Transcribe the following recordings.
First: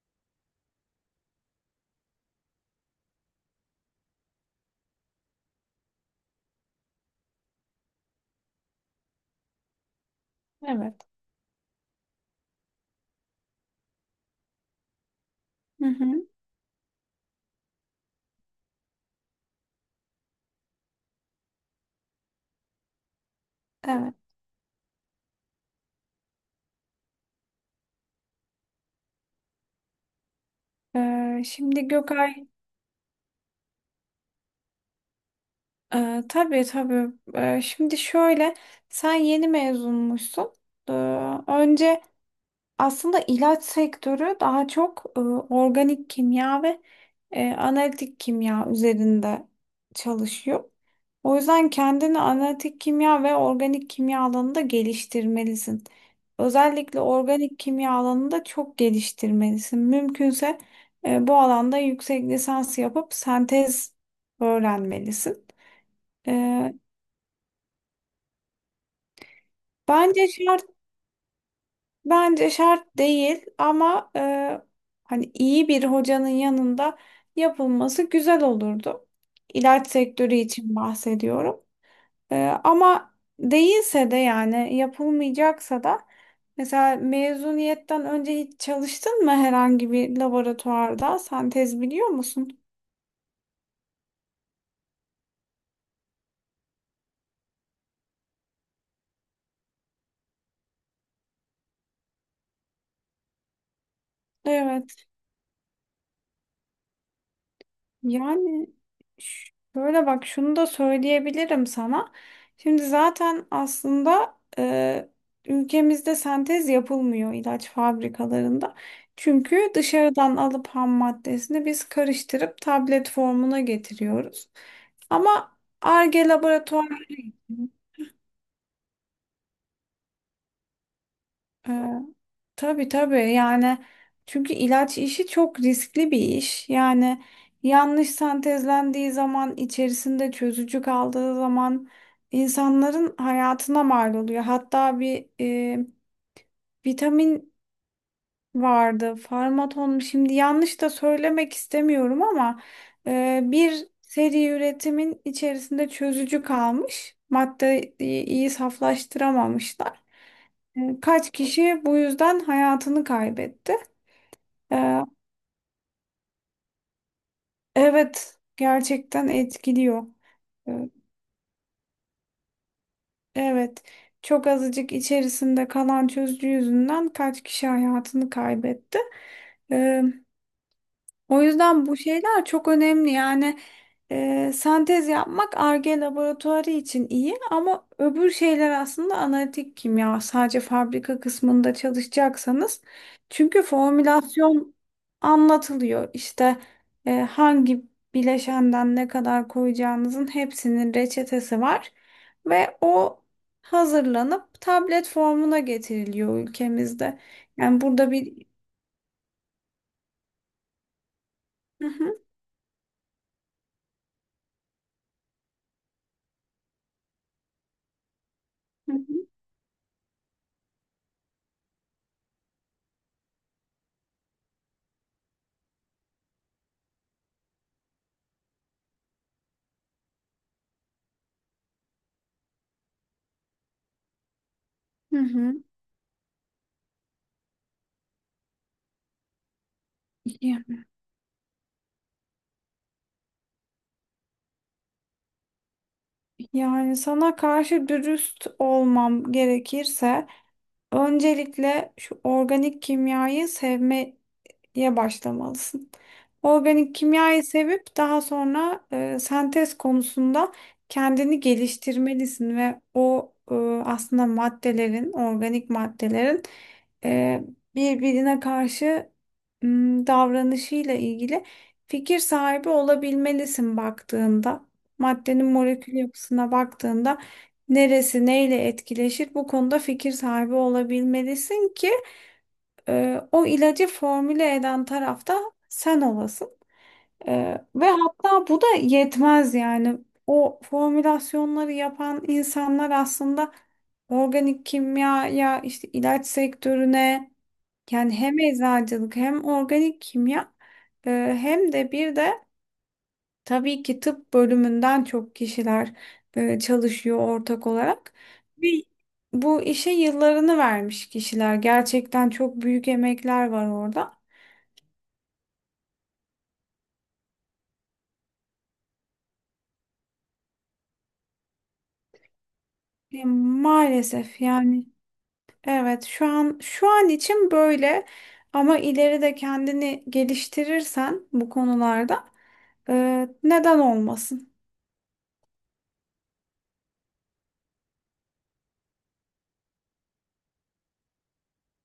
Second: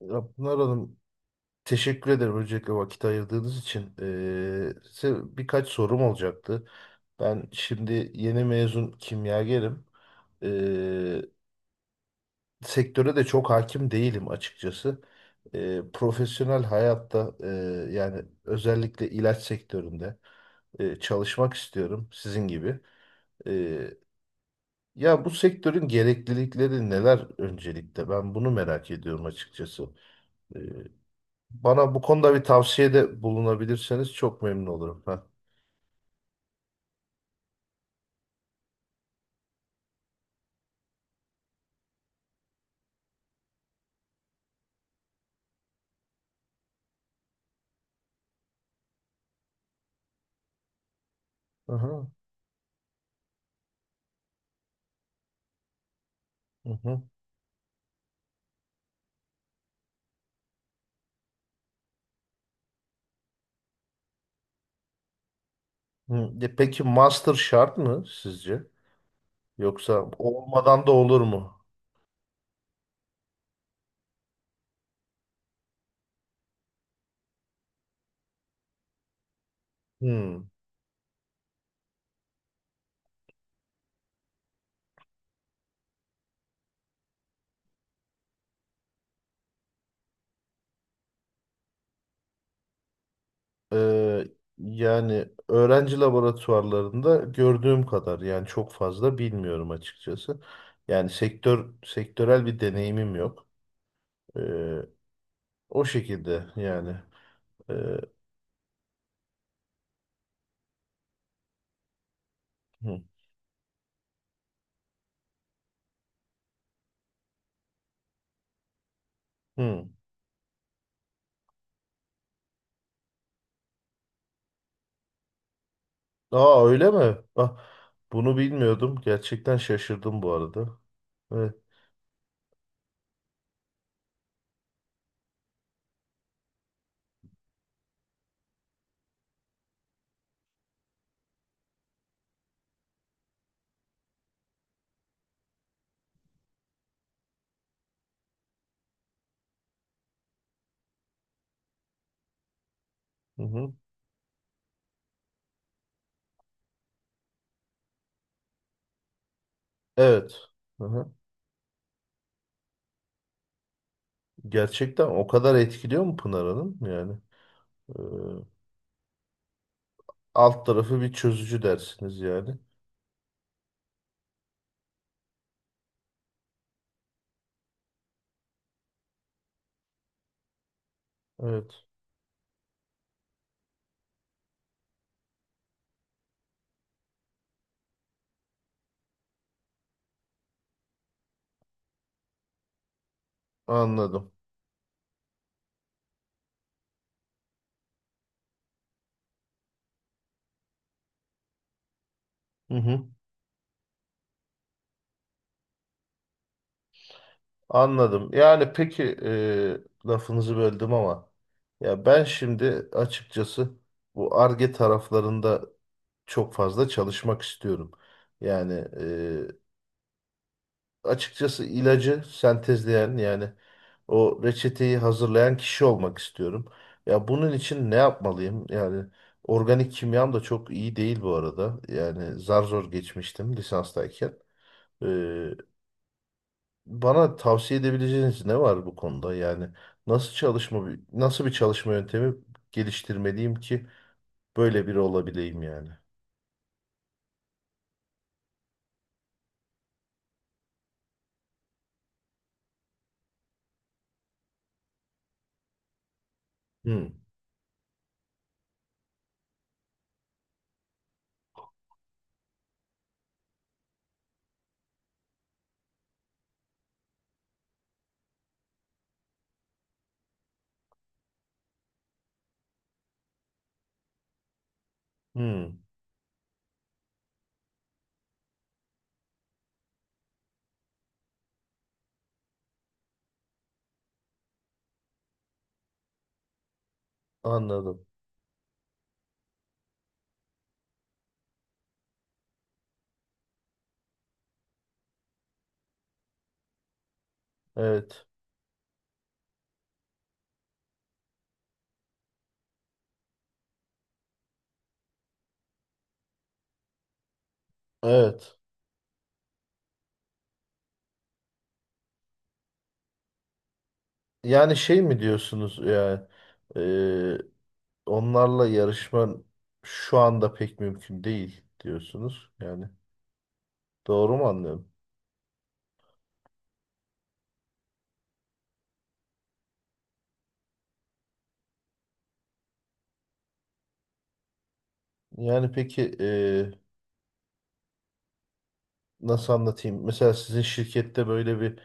Ya Pınar Hanım teşekkür ederim öncelikle vakit ayırdığınız için. Size birkaç sorum olacaktı. Ben şimdi yeni mezun kimyagerim. Evet. Ee, Sektöre de çok hakim değilim açıkçası. Hı hı. Profesyonel hayatta yani özellikle ilaç sektöründe çalışmak istiyorum sizin gibi. Ee, Evet. ya bu sektörün gereklilikleri neler öncelikle? Ben bunu merak ediyorum açıkçası. Ee, Şimdi Bana bu konuda bir Gökay, tavsiyede bulunabilirseniz çok memnun olurum. Heh. Tabii tabii. Şimdi şöyle, sen yeni mezunmuşsun. Ee, önce aslında ilaç sektörü daha çok organik kimya ve analitik kimya üzerinde çalışıyor. O yüzden Aha, kendini analitik kimya ve organik kimya alanında geliştirmelisin. aha. Özellikle Hı. organik kimya alanında çok geliştirmelisin. Mümkünse bu alanda yüksek lisans yapıp sentez öğrenmelisin. Hı. E, E peki master şart mı sizce? Yoksa Bence şart. olmadan da olur mu? Bence şart değil, ama hani iyi bir hocanın yanında yapılması güzel olurdu. İlaç sektörü Hı. için bahsediyorum. E, Ama değilse de, yani yapılmayacaksa da mesela mezuniyetten önce hiç çalıştın mı herhangi bir laboratuvarda? Sen tez biliyor musun? Ee, Yani öğrenci laboratuvarlarında gördüğüm kadar yani çok fazla bilmiyorum açıkçası. Yani sektör sektörel bir deneyimim yok. Ee, Evet. O şekilde yani. Ee, Yani şöyle, bak, şunu da söyleyebilirim sana. Şimdi hı, zaten aslında ülkemizde sentez yapılmıyor ilaç fabrikalarında. Çünkü hı. dışarıdan alıp ham maddesini biz karıştırıp tablet formuna getiriyoruz. Ama Ar-Ge Aa laboratuvar. öyle mi? Bak bunu bilmiyordum. Gerçekten şaşırdım bu arada. Evet. e, Tabii tabii, yani çünkü ilaç işi çok riskli bir iş. Yani yanlış sentezlendiği zaman, içerisinde çözücü kaldığı zaman insanların hayatına mal oluyor. Hatta bir vitamin vardı. Farmaton mu? Şimdi yanlış da söylemek istemiyorum ama Hı hı. bir seri üretimin içerisinde çözücü kalmış. Maddeyi iyi saflaştıramamışlar. Evet. Hı hı. Kaç kişi bu yüzden hayatını kaybetti. E, Gerçekten o kadar etkiliyor mu Pınar Hanım? Yani e, Evet, gerçekten etkiliyor. alt E, tarafı bir çözücü dersiniz yani. Evet, çok azıcık içerisinde kalan çözücü yüzünden kaç kişi hayatını kaybetti. E, O Evet. yüzden bu şeyler çok önemli. Yani sentez yapmak Ar-Ge laboratuvarı için iyi, ama öbür şeyler aslında analitik kimya. Sadece fabrika kısmında çalışacaksanız. Çünkü Anladım. formülasyon anlatılıyor. İşte hangi bileşenden ne kadar koyacağınızın hepsinin reçetesi var. Hı Ve hı. o hazırlanıp tablet formuna getiriliyor ülkemizde. Yani burada Anladım. bir. Yani peki lafınızı böldüm ama Hı ya hı, ben şimdi açıkçası bu Ar-Ge taraflarında çok fazla çalışmak istiyorum. Yani hı hı, e, açıkçası ilacı sentezleyen yani o reçeteyi hazırlayan kişi olmak istiyorum. Ya bunun için ne yapmalıyım? Yani organik kimyam da çok iyi değil bu arada. Yani zar zor geçmiştim lisanstayken. E, hı Bana tavsiye edebileceğiniz ne var bu konuda? Yani nasıl hı. çalışma nasıl bir çalışma yöntemi geliştirmeliyim ki böyle biri olabileyim yani? Yani sana karşı dürüst olmam gerekirse, öncelikle şu organik kimyayı sevme diye başlamalısın. Organik Hmm, kimyayı sevip daha sonra sentez konusunda kendini geliştirmelisin ve o aslında maddelerin, organik maddelerin e, birbirine karşı davranışıyla ilgili fikir sahibi olabilmelisin baktığında. Maddenin hmm, molekül yapısına baktığında neresi neyle etkileşir, bu konuda fikir sahibi olabilmelisin ki o ilacı formüle eden tarafta sen olasın. E, Ve anladım. hatta bu da yetmez, yani. O formülasyonları yapan insanlar aslında organik kimyaya, işte ilaç sektörüne, yani Evet, hem eczacılık, hem organik kimya, e, hem de bir de tabii ki tıp bölümünden çok kişiler çalışıyor ortak olarak. evet. Ve bu işe yıllarını vermiş kişiler. Gerçekten çok büyük emekler var orada. Yani şey mi diyorsunuz yani e, onlarla yarışma şu anda pek mümkün değil diyorsunuz. Yani doğru Maalesef mu yani, anlıyorum? evet, şu an için böyle, ama ileride kendini geliştirirsen bu konularda neden olmasın? Yani peki nasıl anlatayım? Mesela sizin şirkette böyle bir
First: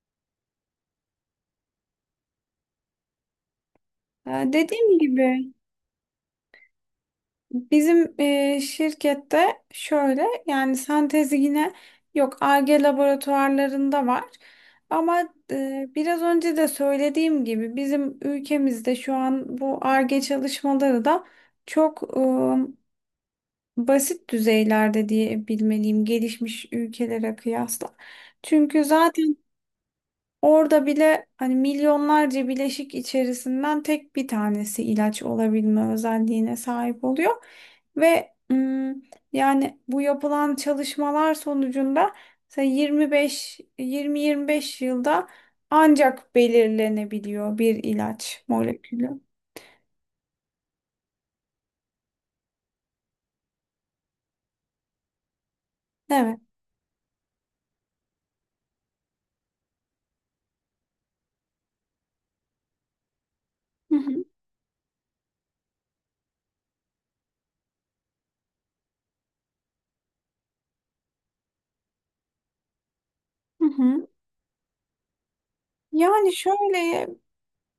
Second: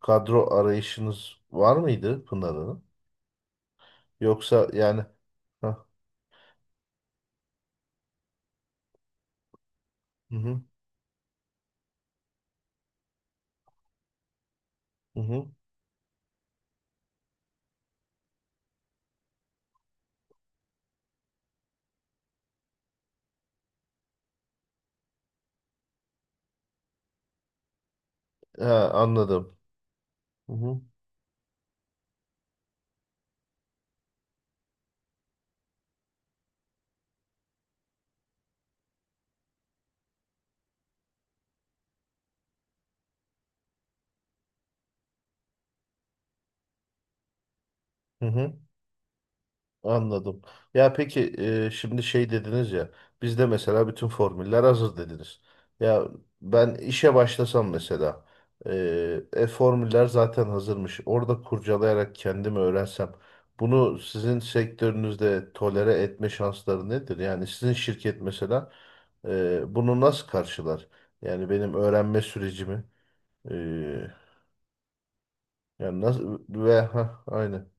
kadro arayışınız var mıydı Pınar Hanım? Yoksa Dediğim yani gibi ha, bizim şirkette şöyle, hı hı, yani sentezi yine yok, Ar-Ge laboratuvarlarında var. hı Ama hı. Biraz önce de söylediğim gibi bizim ülkemizde şu an bu Ar-Ge çalışmaları da çok basit düzeylerde diye bilmeliyim, gelişmiş ülkelere kıyasla. Çünkü Ha, zaten anladım. Hı hı, orada bile hani milyonlarca bileşik içerisinden tek bir tanesi ilaç olabilme özelliğine sahip oluyor. Ve yani bu yapılan çalışmalar sonucunda mesela 25 20-25 yılda ancak belirlenebiliyor bir hı ilaç hı. molekülü. Anladım. Ya peki şimdi şey dediniz ya bizde mesela bütün formüller hazır dediniz. Ya Evet. ben işe başlasam mesela formüller zaten hazırmış. Orada kurcalayarak kendimi öğrensem Hı bunu hı. sizin sektörünüzde tolere etme şansları nedir? Yani sizin şirket mesela bunu nasıl karşılar? Yani benim öğrenme sürecimi. Hı hı. Yani Yani nasıl ve şöyle, ha aynı.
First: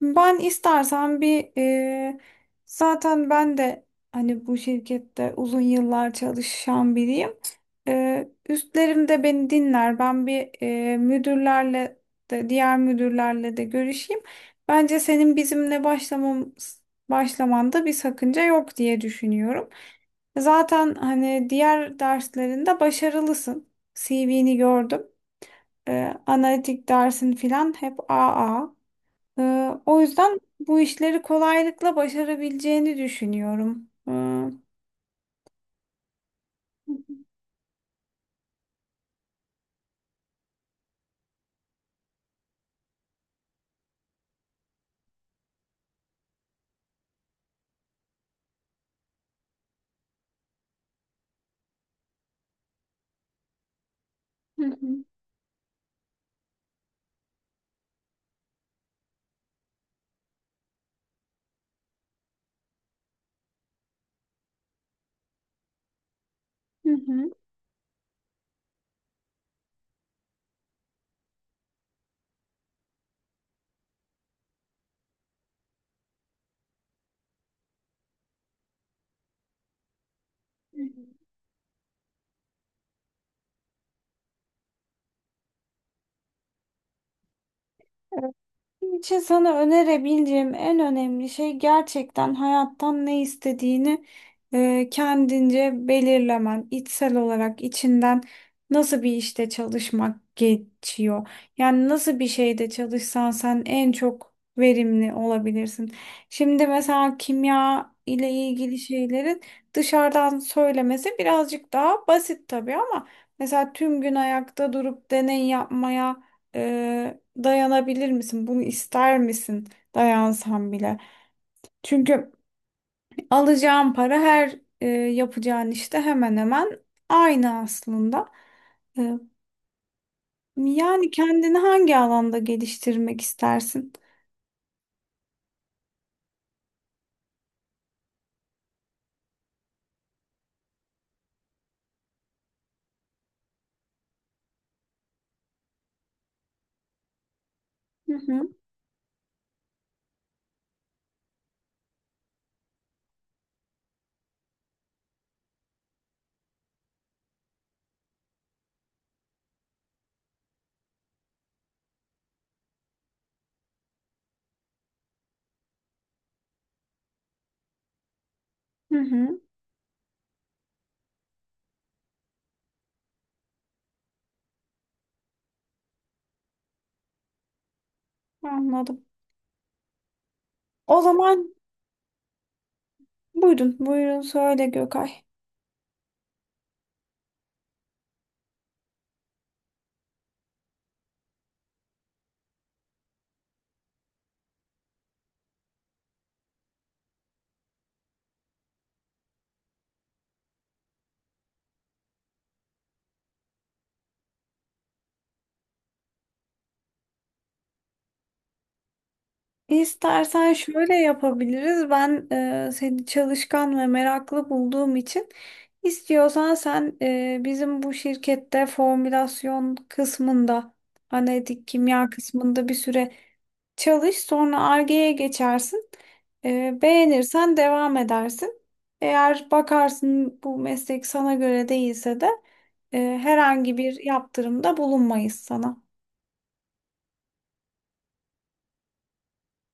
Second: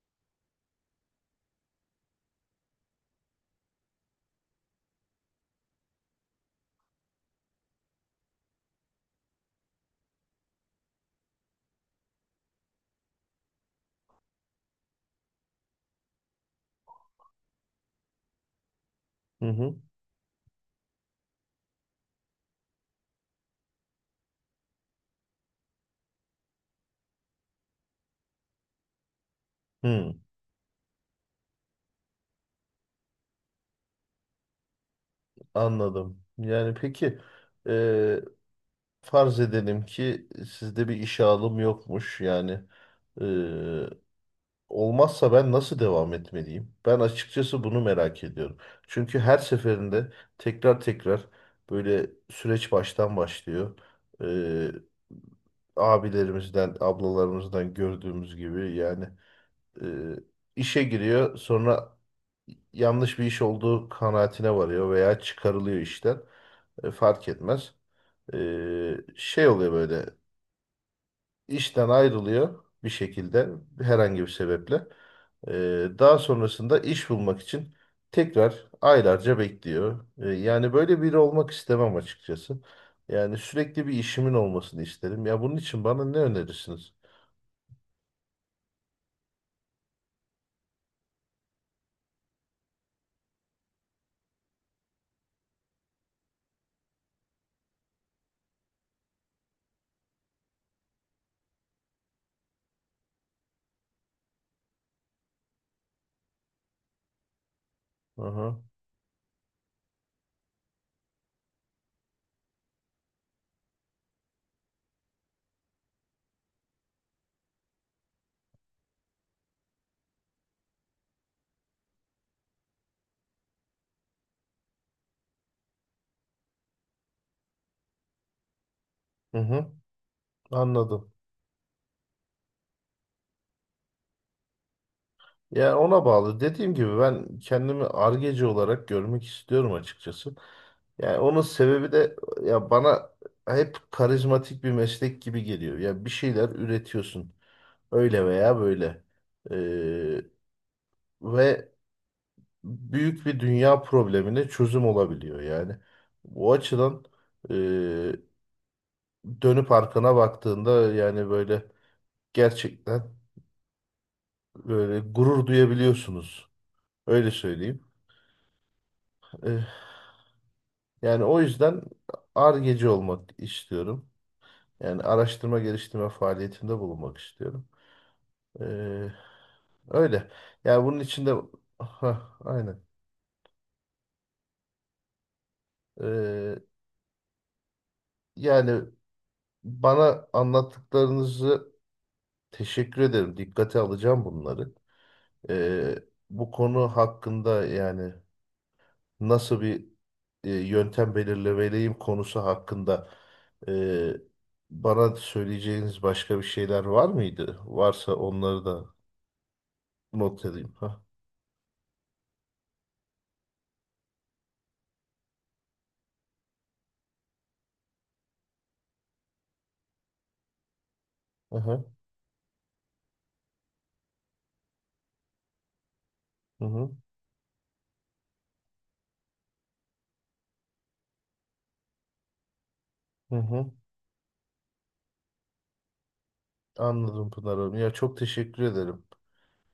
ben istersen bir, zaten ben de hani bu şirkette uzun yıllar çalışan biriyim. Üstlerim de beni dinler. Ben bir müdürlerle de, diğer müdürlerle de görüşeyim. Bence senin bizimle başlamanda bir sakınca yok diye Hı düşünüyorum. hı. Zaten hani diğer derslerinde başarılısın. CV'ni gördüm. Analitik dersin filan hep AA. O Hı, yüzden bu işleri kolaylıkla başarabileceğini düşünüyorum. Hı anladım. Yani peki e, farz edelim ki sizde bir işe alım yokmuş. Yani e, olmazsa ben nasıl devam etmeliyim? Ben açıkçası bunu merak ediyorum. Çünkü her seferinde tekrar tekrar böyle süreç baştan başlıyor. E, hı, Abilerimizden, ablalarımızdan gördüğümüz gibi yani e, işe giriyor sonra yanlış bir iş olduğu kanaatine varıyor veya çıkarılıyor işten. Hı Fark hı. etmez. E, Şey oluyor böyle işten ayrılıyor bir şekilde herhangi bir sebeple. E, Daha sonrasında iş bulmak için tekrar aylarca bekliyor. Yani böyle biri olmak istemem açıkçası. Yani sürekli bir işimin olmasını isterim. Ya bunun için bana ne önerirsiniz? Benim için sana önerebileceğim en önemli şey, gerçekten hayattan ne istediğini kendince belirlemen, içsel olarak içinden nasıl bir işte çalışmak geçiyor. Yani nasıl bir şeyde çalışsan sen en çok verimli olabilirsin. Şimdi mesela kimya Hı ile hı. ilgili şeylerin dışarıdan söylemesi birazcık daha basit tabii, ama mesela tüm gün ayakta durup deney yapmaya dayanabilir misin? Bunu ister misin? Dayansam bile. Çünkü alacağın para her yapacağın işte hemen hemen aynı aslında. Ee, Hı hı. Yani Anladım. kendini hangi alanda geliştirmek istersin? Yani ona bağlı. Dediğim gibi ben kendimi argeci olarak görmek istiyorum açıkçası. Yani onun sebebi de ya bana hep karizmatik bir meslek gibi geliyor. Ya bir şeyler üretiyorsun. Hı Öyle hı, veya böyle. Ee, Ve büyük bir dünya problemine çözüm olabiliyor yani. Bu açıdan e, dönüp arkana baktığında yani böyle gerçekten böyle gurur duyabiliyorsunuz. Öyle söyleyeyim. hı hı, Ee, Yani o yüzden Ar-Ge'ci olmak istiyorum. Yani araştırma geliştirme faaliyetinde bulunmak istiyorum. Ee, anladım. Öyle. Yani bunun O içinde. zaman Hah, aynen. buyurun, buyurun söyle Gökay. Ee, Yani bana anlattıklarınızı teşekkür ederim. Dikkate alacağım bunları. Ee, Bu konu hakkında yani nasıl bir yöntem belirlemeliyim konusu hakkında e, bana söyleyeceğiniz başka bir şeyler var mıydı? Varsa onları da not İstersen edeyim. şöyle Ha. yapabiliriz. Ben seni çalışkan ve meraklı bulduğum için, istiyorsan sen bizim bu şirkette formülasyon kısmında, analitik Aha. kimya kısmında bir süre çalış. Sonra Ar-Ge'ye geçersin. Hı hı. Beğenirsen devam edersin. Eğer bakarsın bu meslek sana göre değilse de Hı hı. Hı. herhangi bir yaptırımda bulunmayız sana. Anladım Pınar Hanım. Ya çok teşekkür ederim.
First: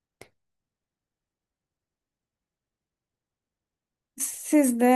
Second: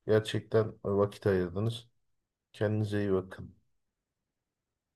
Gerçekten vakit ayırdınız. Kendinize iyi bakın. Siz de